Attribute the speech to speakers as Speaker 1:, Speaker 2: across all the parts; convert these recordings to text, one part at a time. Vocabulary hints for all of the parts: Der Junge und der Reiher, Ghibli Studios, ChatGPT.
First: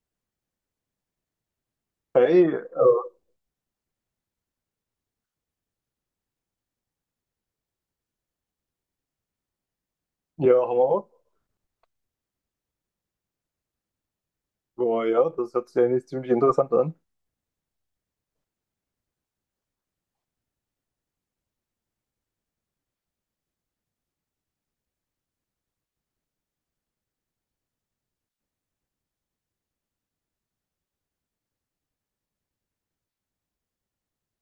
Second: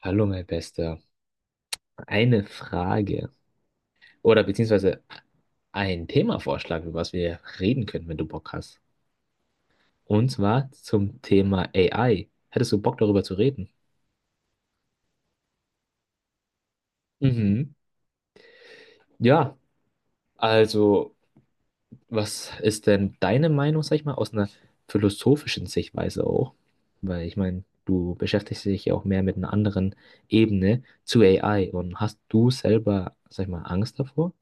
Speaker 1: Hallo, mein Bester. Eine
Speaker 2: Hey, äh,
Speaker 1: Frage oder beziehungsweise ein Themavorschlag, über was wir reden können, wenn du Bock hast. Und
Speaker 2: ja,
Speaker 1: zwar
Speaker 2: haben wir auch.
Speaker 1: zum Thema AI. Hättest du Bock, darüber zu reden?
Speaker 2: Boah, ja, das hört sich eigentlich ziemlich interessant an.
Speaker 1: Mhm. Ja, also, was ist denn deine Meinung, sag ich mal, aus einer philosophischen Sichtweise auch? Weil ich meine, du beschäftigst dich ja auch mehr mit einer anderen Ebene zu AI, und hast du selber, sag ich mal, Angst davor?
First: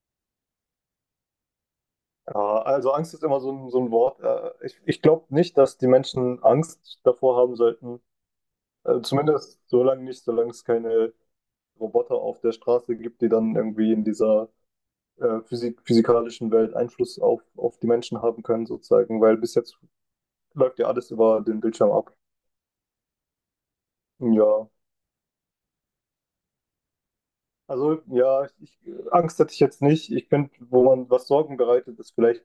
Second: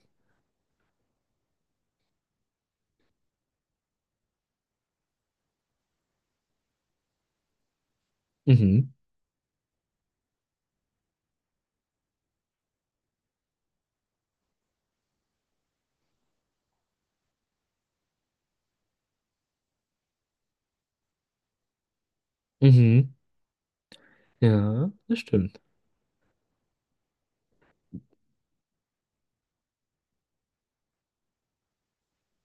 Speaker 2: Ja, also Angst ist immer so ein Wort. Ich glaube nicht, dass die Menschen Angst davor haben sollten.
Speaker 1: Mhm.
Speaker 2: Zumindest so lange nicht, solange es keine Roboter auf der Straße gibt, die dann irgendwie in dieser physikalischen Welt Einfluss auf die Menschen haben können, sozusagen. Weil bis jetzt läuft ja alles über den Bildschirm ab.
Speaker 1: Mhm.
Speaker 2: Ja,
Speaker 1: Ja, das stimmt.
Speaker 2: also ja, ich, Angst hätte ich jetzt nicht. Ich finde, wo man was Sorgen bereitet, ist vielleicht,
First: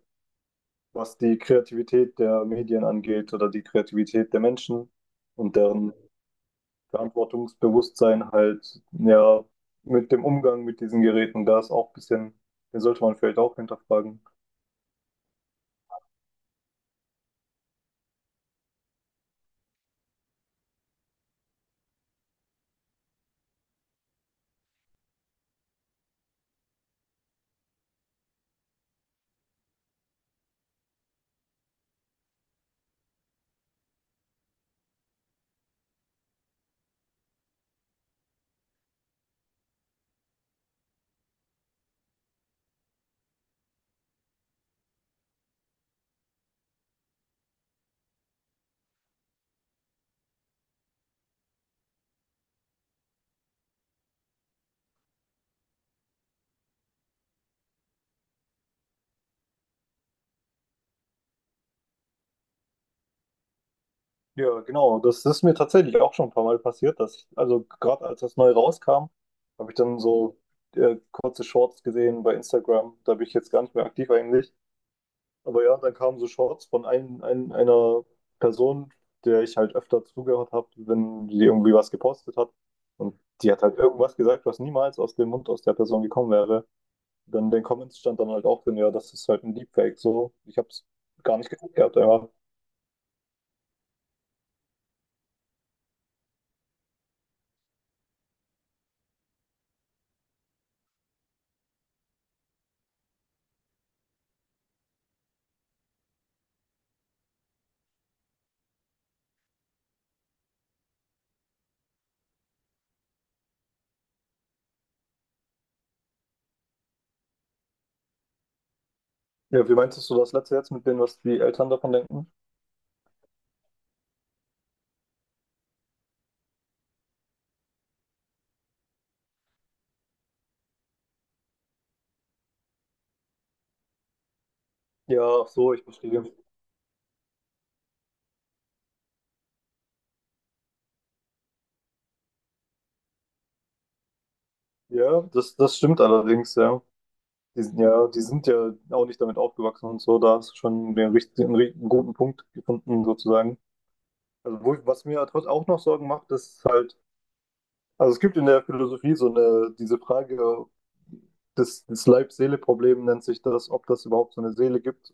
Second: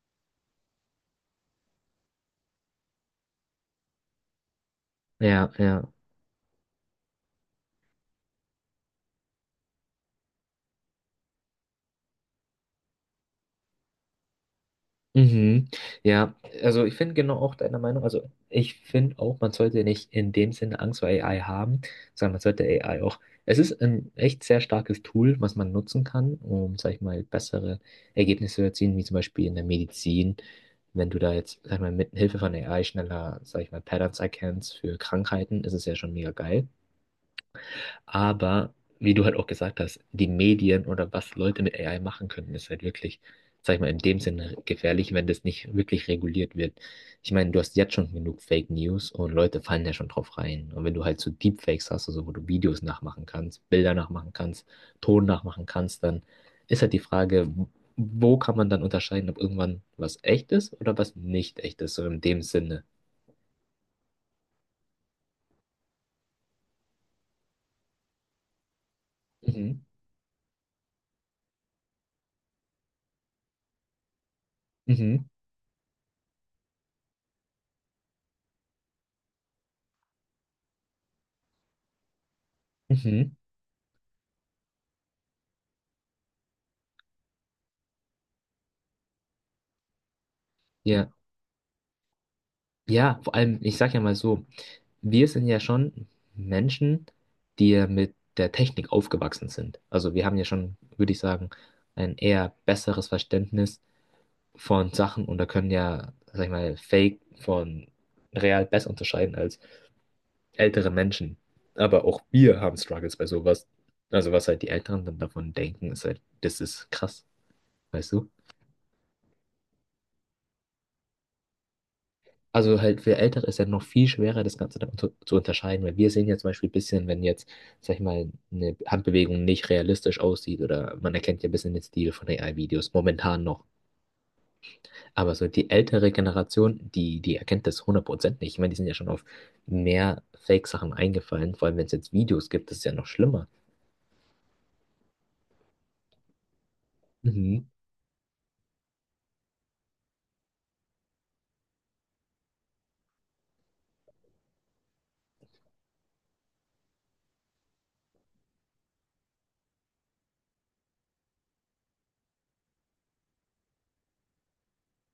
Speaker 2: was die Kreativität der Medien angeht oder die Kreativität der Menschen
Speaker 1: Ja,
Speaker 2: und
Speaker 1: ja.
Speaker 2: deren Verantwortungsbewusstsein halt, ja, mit dem Umgang mit diesen Geräten. Da ist auch ein bisschen, den sollte man vielleicht auch hinterfragen.
Speaker 1: Mhm. Ja, also ich finde genau auch deiner Meinung, also ich finde auch, man sollte nicht in dem Sinne Angst vor AI haben, sondern man sollte AI auch, es ist ein echt sehr starkes Tool, was man nutzen kann, um, sag ich mal, bessere Ergebnisse zu erzielen, wie zum Beispiel in der Medizin, wenn du da jetzt, sag ich mal, mit Hilfe von AI schneller, sag ich mal, Patterns erkennst für Krankheiten, ist es ja schon mega geil. Aber wie du halt auch gesagt hast, die Medien oder was Leute mit AI machen können, ist halt wirklich, sag ich mal, in dem Sinne gefährlich, wenn das nicht wirklich reguliert wird. Ich meine, du hast jetzt schon genug Fake News, und Leute fallen ja schon drauf rein. Und wenn du halt so Deepfakes hast, also wo du Videos nachmachen kannst, Bilder nachmachen kannst, Ton nachmachen kannst, dann ist halt die Frage, wo kann man dann unterscheiden, ob irgendwann was echt ist oder was nicht echt ist, so in dem Sinne.
Speaker 2: Ja, genau, das ist mir tatsächlich auch schon ein paar Mal passiert, dass ich, also gerade als das neu rauskam, habe ich
Speaker 1: Mhm.
Speaker 2: dann so kurze Shorts gesehen bei Instagram, da bin ich jetzt gar nicht mehr aktiv eigentlich.
Speaker 1: Mhm.
Speaker 2: Aber ja, dann kamen so Shorts von einer Person, der ich halt öfter zugehört habe, wenn die irgendwie was gepostet hat. Und
Speaker 1: Mhm.
Speaker 2: die hat halt irgendwas gesagt, was niemals aus dem Mund aus der Person gekommen wäre. Dann in den Comments stand dann halt auch drin, ja, das ist halt ein Deepfake. So, ich habe es
Speaker 1: Ja.
Speaker 2: gar nicht geguckt gehabt, einfach.
Speaker 1: Ja, vor allem, ich sag ja mal so, wir sind ja schon Menschen, die ja mit der Technik aufgewachsen sind. Also wir haben ja schon, würde ich sagen, ein eher besseres Verständnis von Sachen und da können ja, sag ich mal, Fake von real besser unterscheiden als ältere Menschen. Aber auch wir haben Struggles bei sowas. Also was halt die Älteren dann davon denken, ist halt, das ist krass, weißt du?
Speaker 2: Ja, wie meinst du das letzte jetzt mit dem, was die Eltern davon denken?
Speaker 1: Also halt für Ältere ist ja noch viel schwerer, das Ganze dann zu unterscheiden, weil wir sehen ja zum Beispiel ein bisschen, wenn jetzt, sag ich mal, eine Handbewegung nicht realistisch aussieht oder man erkennt ja ein bisschen den Stil von AI-Videos, momentan noch.
Speaker 2: Ja,
Speaker 1: Aber so
Speaker 2: ach
Speaker 1: die
Speaker 2: so, ich
Speaker 1: ältere
Speaker 2: verstehe.
Speaker 1: Generation, die erkennt das 100% nicht. Ich meine, die sind ja schon auf mehr Fake-Sachen eingefallen, vor allem wenn es jetzt Videos gibt, das ist ja noch schlimmer.
Speaker 2: Ja, das stimmt allerdings, ja. Die
Speaker 1: Mhm.
Speaker 2: sind ja, die sind ja auch nicht damit aufgewachsen und so. Da hast du schon den richtigen, einen guten Punkt gefunden, sozusagen. Also, wo, was mir halt trotz auch noch Sorgen macht, ist halt, also es gibt in der Philosophie so eine, diese Frage, das Leib-Seele-Problem nennt sich das, ob das überhaupt so eine Seele gibt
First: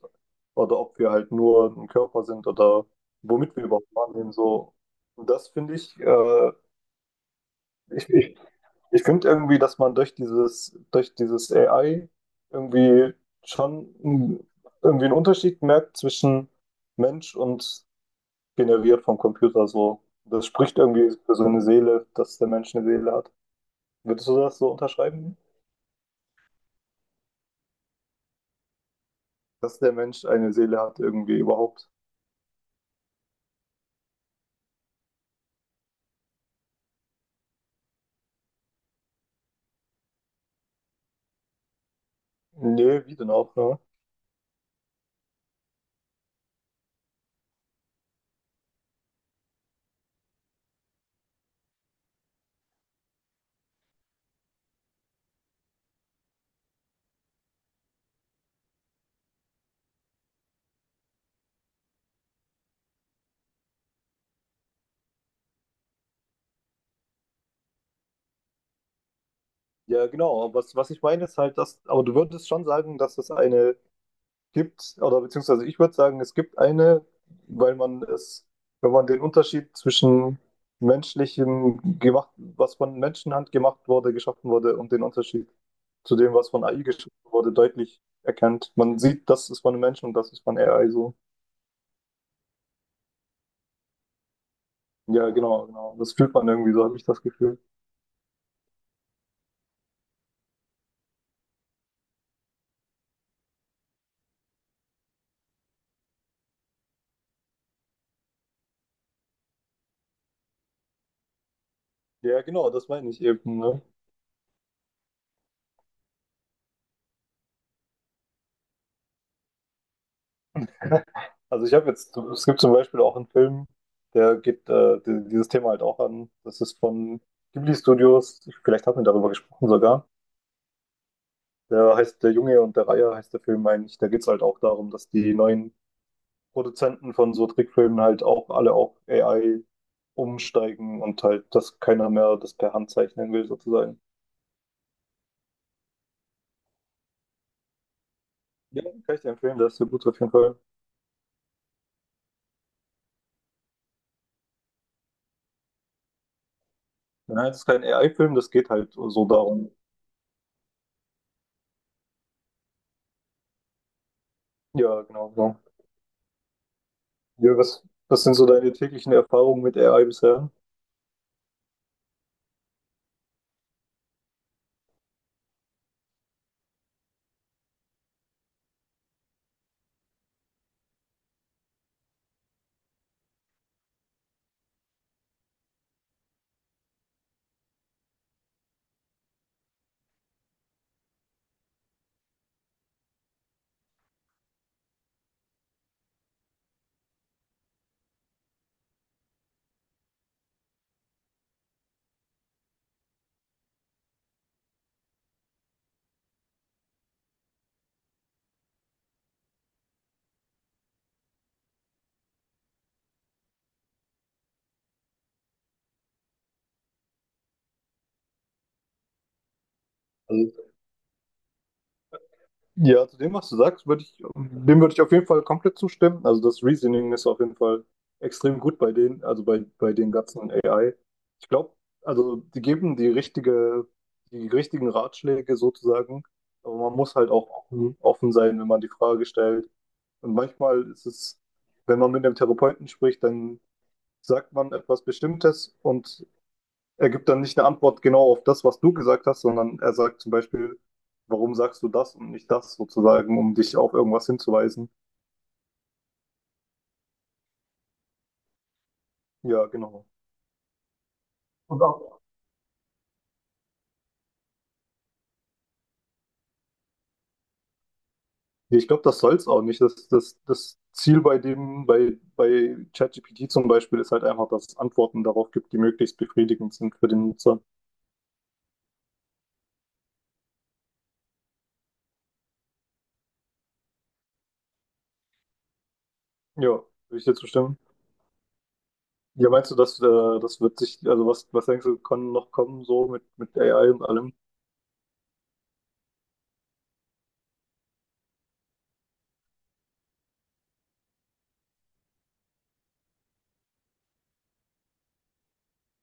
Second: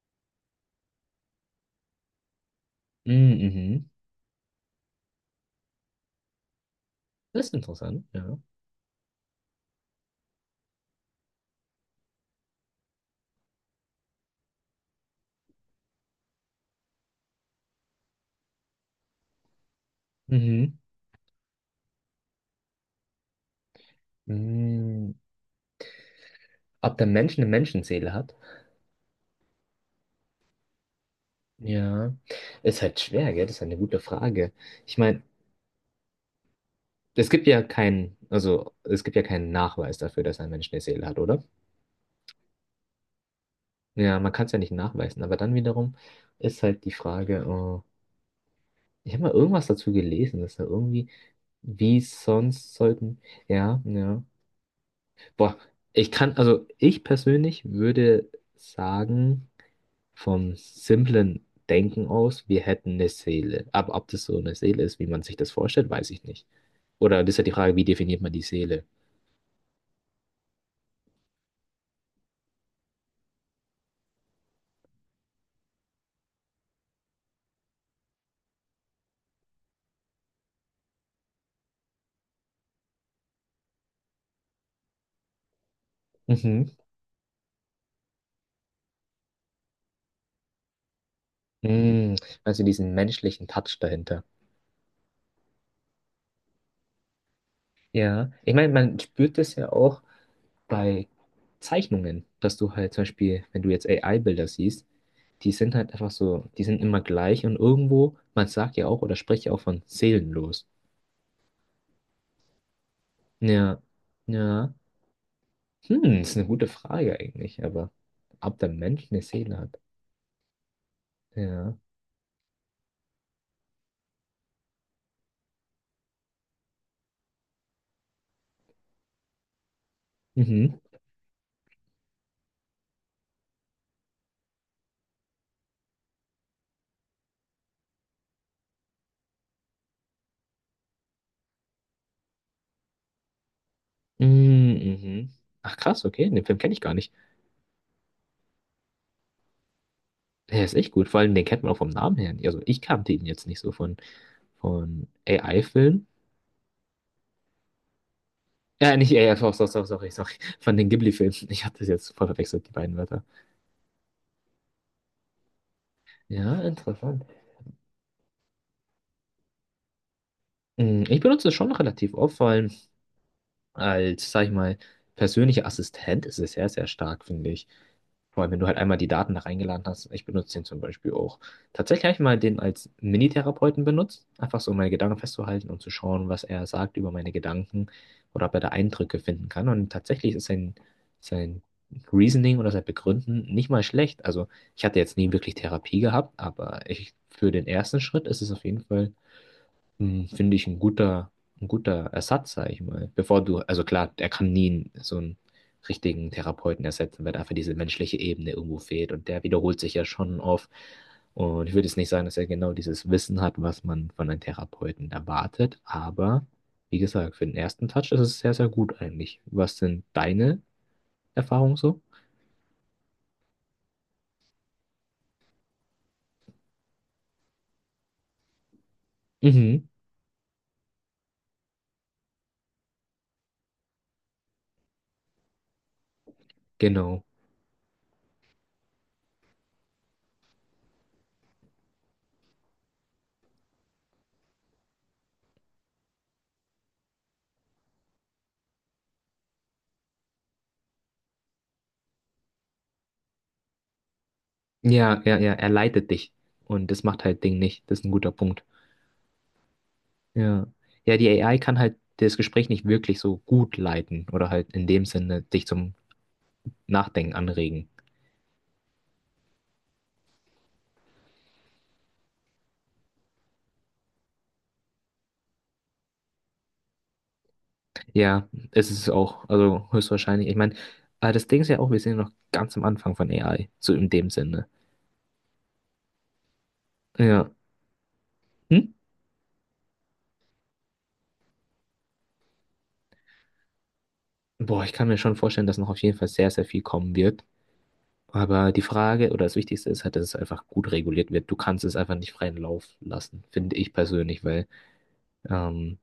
Speaker 2: oder ob wir halt nur ein Körper sind oder
Speaker 1: Mhm.
Speaker 2: womit wir überhaupt
Speaker 1: Mhm.
Speaker 2: wahrnehmen. So, und das finde ich,
Speaker 1: Das ist interessant,
Speaker 2: ich, ich,
Speaker 1: ja.
Speaker 2: ich finde irgendwie, dass man durch dieses AI irgendwie schon irgendwie einen Unterschied merkt zwischen Mensch und generiert vom Computer so. Das
Speaker 1: Mhm.
Speaker 2: spricht irgendwie für so eine Seele, dass der Mensch eine Seele hat. Würdest du das so
Speaker 1: Mhm.
Speaker 2: unterschreiben?
Speaker 1: Ob der Mensch eine Menschenseele hat?
Speaker 2: Dass der Mensch eine Seele hat irgendwie überhaupt?
Speaker 1: Ja, ist halt schwer, gell? Das ist eine gute Frage. Ich meine, es gibt ja keinen, also es gibt ja keinen Nachweis dafür, dass ein Mensch eine Seele hat, oder?
Speaker 2: Nee, wie denn auch, ne?
Speaker 1: Ja, man kann es ja nicht nachweisen, aber dann wiederum ist halt die Frage, äh, ich habe mal irgendwas dazu gelesen, dass da irgendwie, wie sonst sollten, ja, ja. Boah, ich kann, also ich persönlich würde sagen, vom simplen Denken aus, wir hätten eine Seele. Aber ob das so eine Seele ist, wie man sich das vorstellt, weiß ich nicht. Oder das ist ja die Frage, wie definiert man die Seele?
Speaker 2: Ja, genau. Was, was ich meine ist halt, dass, aber du würdest schon sagen, dass es eine gibt, oder beziehungsweise ich würde sagen, es gibt eine, weil man es, wenn man den Unterschied zwischen menschlichem gemacht, was von Menschenhand gemacht wurde, geschaffen wurde, und den Unterschied zu dem, was von
Speaker 1: Mhm.
Speaker 2: AI geschaffen wurde, deutlich erkennt. Man sieht, das ist von einem Menschen und das ist von AI so.
Speaker 1: Mm, Also diesen menschlichen Touch dahinter.
Speaker 2: Ja, genau. Das fühlt man irgendwie, so habe ich das Gefühl.
Speaker 1: Ja, ich meine, man spürt das ja auch bei Zeichnungen, dass du halt zum Beispiel, wenn du jetzt AI-Bilder siehst, die sind halt einfach so, die sind immer gleich und irgendwo, man sagt ja auch oder spricht ja auch von seelenlos.
Speaker 2: Ja, genau, das meine ich eben,
Speaker 1: Ja,
Speaker 2: ne?
Speaker 1: ja. Ist eine gute Frage eigentlich, aber ob der Mensch eine Seele hat.
Speaker 2: Also ich
Speaker 1: Ja.
Speaker 2: habe jetzt, es gibt zum Beispiel auch einen Film, der geht dieses Thema halt auch an. Das ist von Ghibli Studios. Ich- Vielleicht hat wir darüber gesprochen sogar.
Speaker 1: Mhm.
Speaker 2: Der heißt Der Junge und der Reiher heißt der Film eigentlich. Da geht es halt auch darum, dass die neuen Produzenten von so Trickfilmen halt auch alle auf AI umsteigen und halt, dass keiner mehr das per Hand zeichnen will sozusagen.
Speaker 1: Mm, Mhm. Ach krass, okay, den Film kenne ich gar nicht.
Speaker 2: Ja, kann ich dir empfehlen, der ist sehr gut auf jeden Fall.
Speaker 1: Er ist echt gut, vor allem den kennt man auch vom Namen her nicht. Also ich kannte ihn jetzt nicht so von AI-Filmen.
Speaker 2: Nein, das ist kein AI-Film, das geht halt
Speaker 1: Ja, nicht
Speaker 2: so
Speaker 1: AI, sorry,
Speaker 2: darum.
Speaker 1: sorry, sorry, sorry, von den Ghibli-Filmen. Ich hatte das jetzt voll verwechselt, die beiden Wörter.
Speaker 2: Ja, genau.
Speaker 1: Ja, interessant.
Speaker 2: Ja, was, was sind so deine täglichen Erfahrungen mit AI bisher?
Speaker 1: Ich benutze es schon relativ oft, vor allem als, sag ich mal, persönlicher Assistent ist es sehr, sehr stark, finde ich. Vor allem, wenn du halt einmal die Daten da reingeladen hast. Ich benutze den zum Beispiel auch. Tatsächlich habe ich mal den als Minitherapeuten benutzt, einfach so um meine Gedanken festzuhalten und zu schauen, was er sagt über meine Gedanken oder ob er da Eindrücke finden kann. Und tatsächlich ist sein Reasoning oder sein Begründen nicht mal schlecht. Also ich hatte jetzt nie wirklich Therapie gehabt, aber ich, für den ersten Schritt ist es auf jeden Fall finde ich ein guter Ersatz, sag ich mal. Bevor du, also klar, er kann nie so einen richtigen Therapeuten ersetzen, weil einfach diese menschliche Ebene irgendwo fehlt und der wiederholt sich ja schon oft. Und ich würde jetzt nicht sagen, dass er genau dieses Wissen hat, was man von einem Therapeuten erwartet, aber wie gesagt, für den ersten Touch ist es sehr, sehr gut eigentlich. Was sind deine
Speaker 2: Also,
Speaker 1: Erfahrungen so?
Speaker 2: ja, zu dem, was du sagst, würde ich, dem würde ich auf jeden Fall komplett zustimmen. Also das Reasoning ist auf jeden Fall extrem gut bei denen, also bei,
Speaker 1: Mhm,
Speaker 2: bei den ganzen AI. Ich glaube, also die geben die richtige, die richtigen Ratschläge sozusagen, aber man muss
Speaker 1: genau.
Speaker 2: halt auch offen sein, wenn man die Frage stellt. Und manchmal ist es, wenn man mit einem Therapeuten spricht, dann sagt man etwas Bestimmtes und er gibt dann nicht eine Antwort genau auf das, was du gesagt hast, sondern er sagt zum Beispiel, warum sagst du das und nicht das sozusagen, um dich auf irgendwas hinzuweisen.
Speaker 1: Ja, ja, ja, er leitet dich und das macht halt Ding nicht. Das ist ein guter Punkt.
Speaker 2: Ja, genau.
Speaker 1: Ja. Ja, die AI kann
Speaker 2: Und
Speaker 1: halt
Speaker 2: auch,
Speaker 1: das Gespräch nicht wirklich so gut leiten oder halt in dem Sinne dich zum Nachdenken anregen.
Speaker 2: ich glaube, das soll es auch nicht. Das Ziel bei dem, bei ChatGPT zum Beispiel, ist halt einfach, dass es Antworten darauf gibt, die möglichst befriedigend sind für den Nutzer.
Speaker 1: Ja, es ist auch, also höchstwahrscheinlich. Ich meine, aber das Ding ist ja auch, wir sind ja noch ganz am Anfang von AI, so in dem Sinne.
Speaker 2: Ja, würde ich dir
Speaker 1: Ja.
Speaker 2: zustimmen.
Speaker 1: Hm?
Speaker 2: Ja, meinst du, dass das wird sich, also was, was denkst du, kann noch kommen so mit AI und allem? Ich
Speaker 1: Boah, ich kann mir schon vorstellen, dass noch auf jeden Fall sehr, sehr viel kommen wird. Aber die Frage oder das Wichtigste ist halt, dass es einfach gut reguliert wird. Du kannst es einfach nicht freien Lauf lassen, finde ich persönlich, weil, ähm,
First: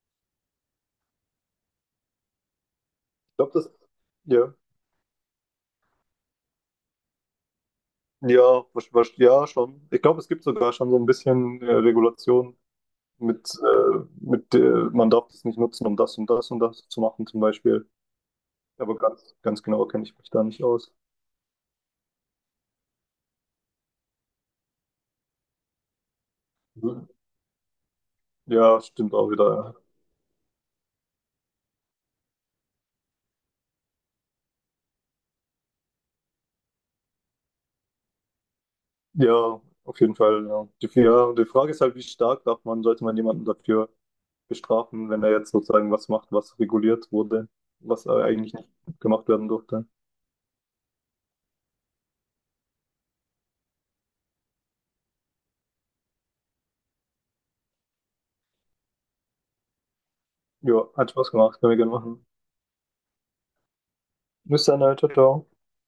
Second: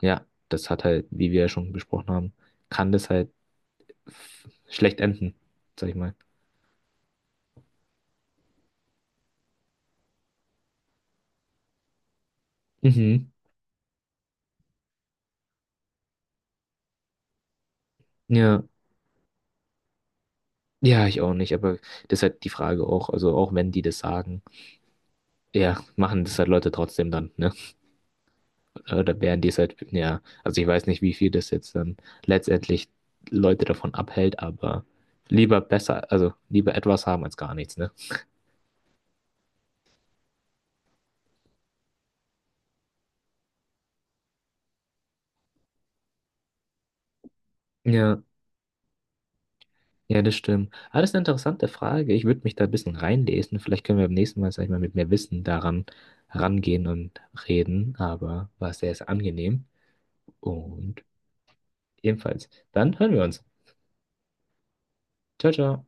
Speaker 1: ja, das hat halt, wie wir ja schon besprochen haben, kann das halt
Speaker 2: glaube, das, ja.
Speaker 1: schlecht enden, sag ich mal.
Speaker 2: Ja, ja, schon. Ich glaube, es gibt sogar schon so ein bisschen Regulation
Speaker 1: Mhm.
Speaker 2: mit man darf das nicht nutzen, um das und das und das zu machen, zum Beispiel.
Speaker 1: Ja,
Speaker 2: Aber ganz genau kenne ich mich da nicht aus.
Speaker 1: ja, ich auch nicht, aber das ist halt die Frage auch. Also auch wenn die das sagen, ja, machen das halt Leute
Speaker 2: Mhm.
Speaker 1: trotzdem dann, ne?
Speaker 2: Ja, stimmt
Speaker 1: Oder
Speaker 2: auch
Speaker 1: werden die es
Speaker 2: wieder.
Speaker 1: halt, ja, also ich weiß nicht, wie viel das jetzt dann letztendlich Leute davon abhält, aber lieber besser, also lieber etwas haben als gar nichts, ne?
Speaker 2: Ja, Ja, auf jeden Fall. Ja. Die, ja, die Frage ist halt, wie stark darf man, sollte man jemanden dafür bestrafen, wenn er jetzt sozusagen was macht, was reguliert wurde, was
Speaker 1: Ja,
Speaker 2: eigentlich nicht gemacht werden durfte.
Speaker 1: ja, das stimmt. Ah, das ist eine interessante Frage. Ich würde mich da ein bisschen reinlesen. Vielleicht können wir beim nächsten Mal, sag ich mal, mit mehr Wissen daran rangehen und reden, aber war sehr, sehr angenehm.
Speaker 2: Ja,
Speaker 1: Und
Speaker 2: hat Spaß gemacht, können wir gerne machen.
Speaker 1: ebenfalls, dann hören wir uns.
Speaker 2: Bis dann, ciao, ciao.
Speaker 1: Ciao, ciao.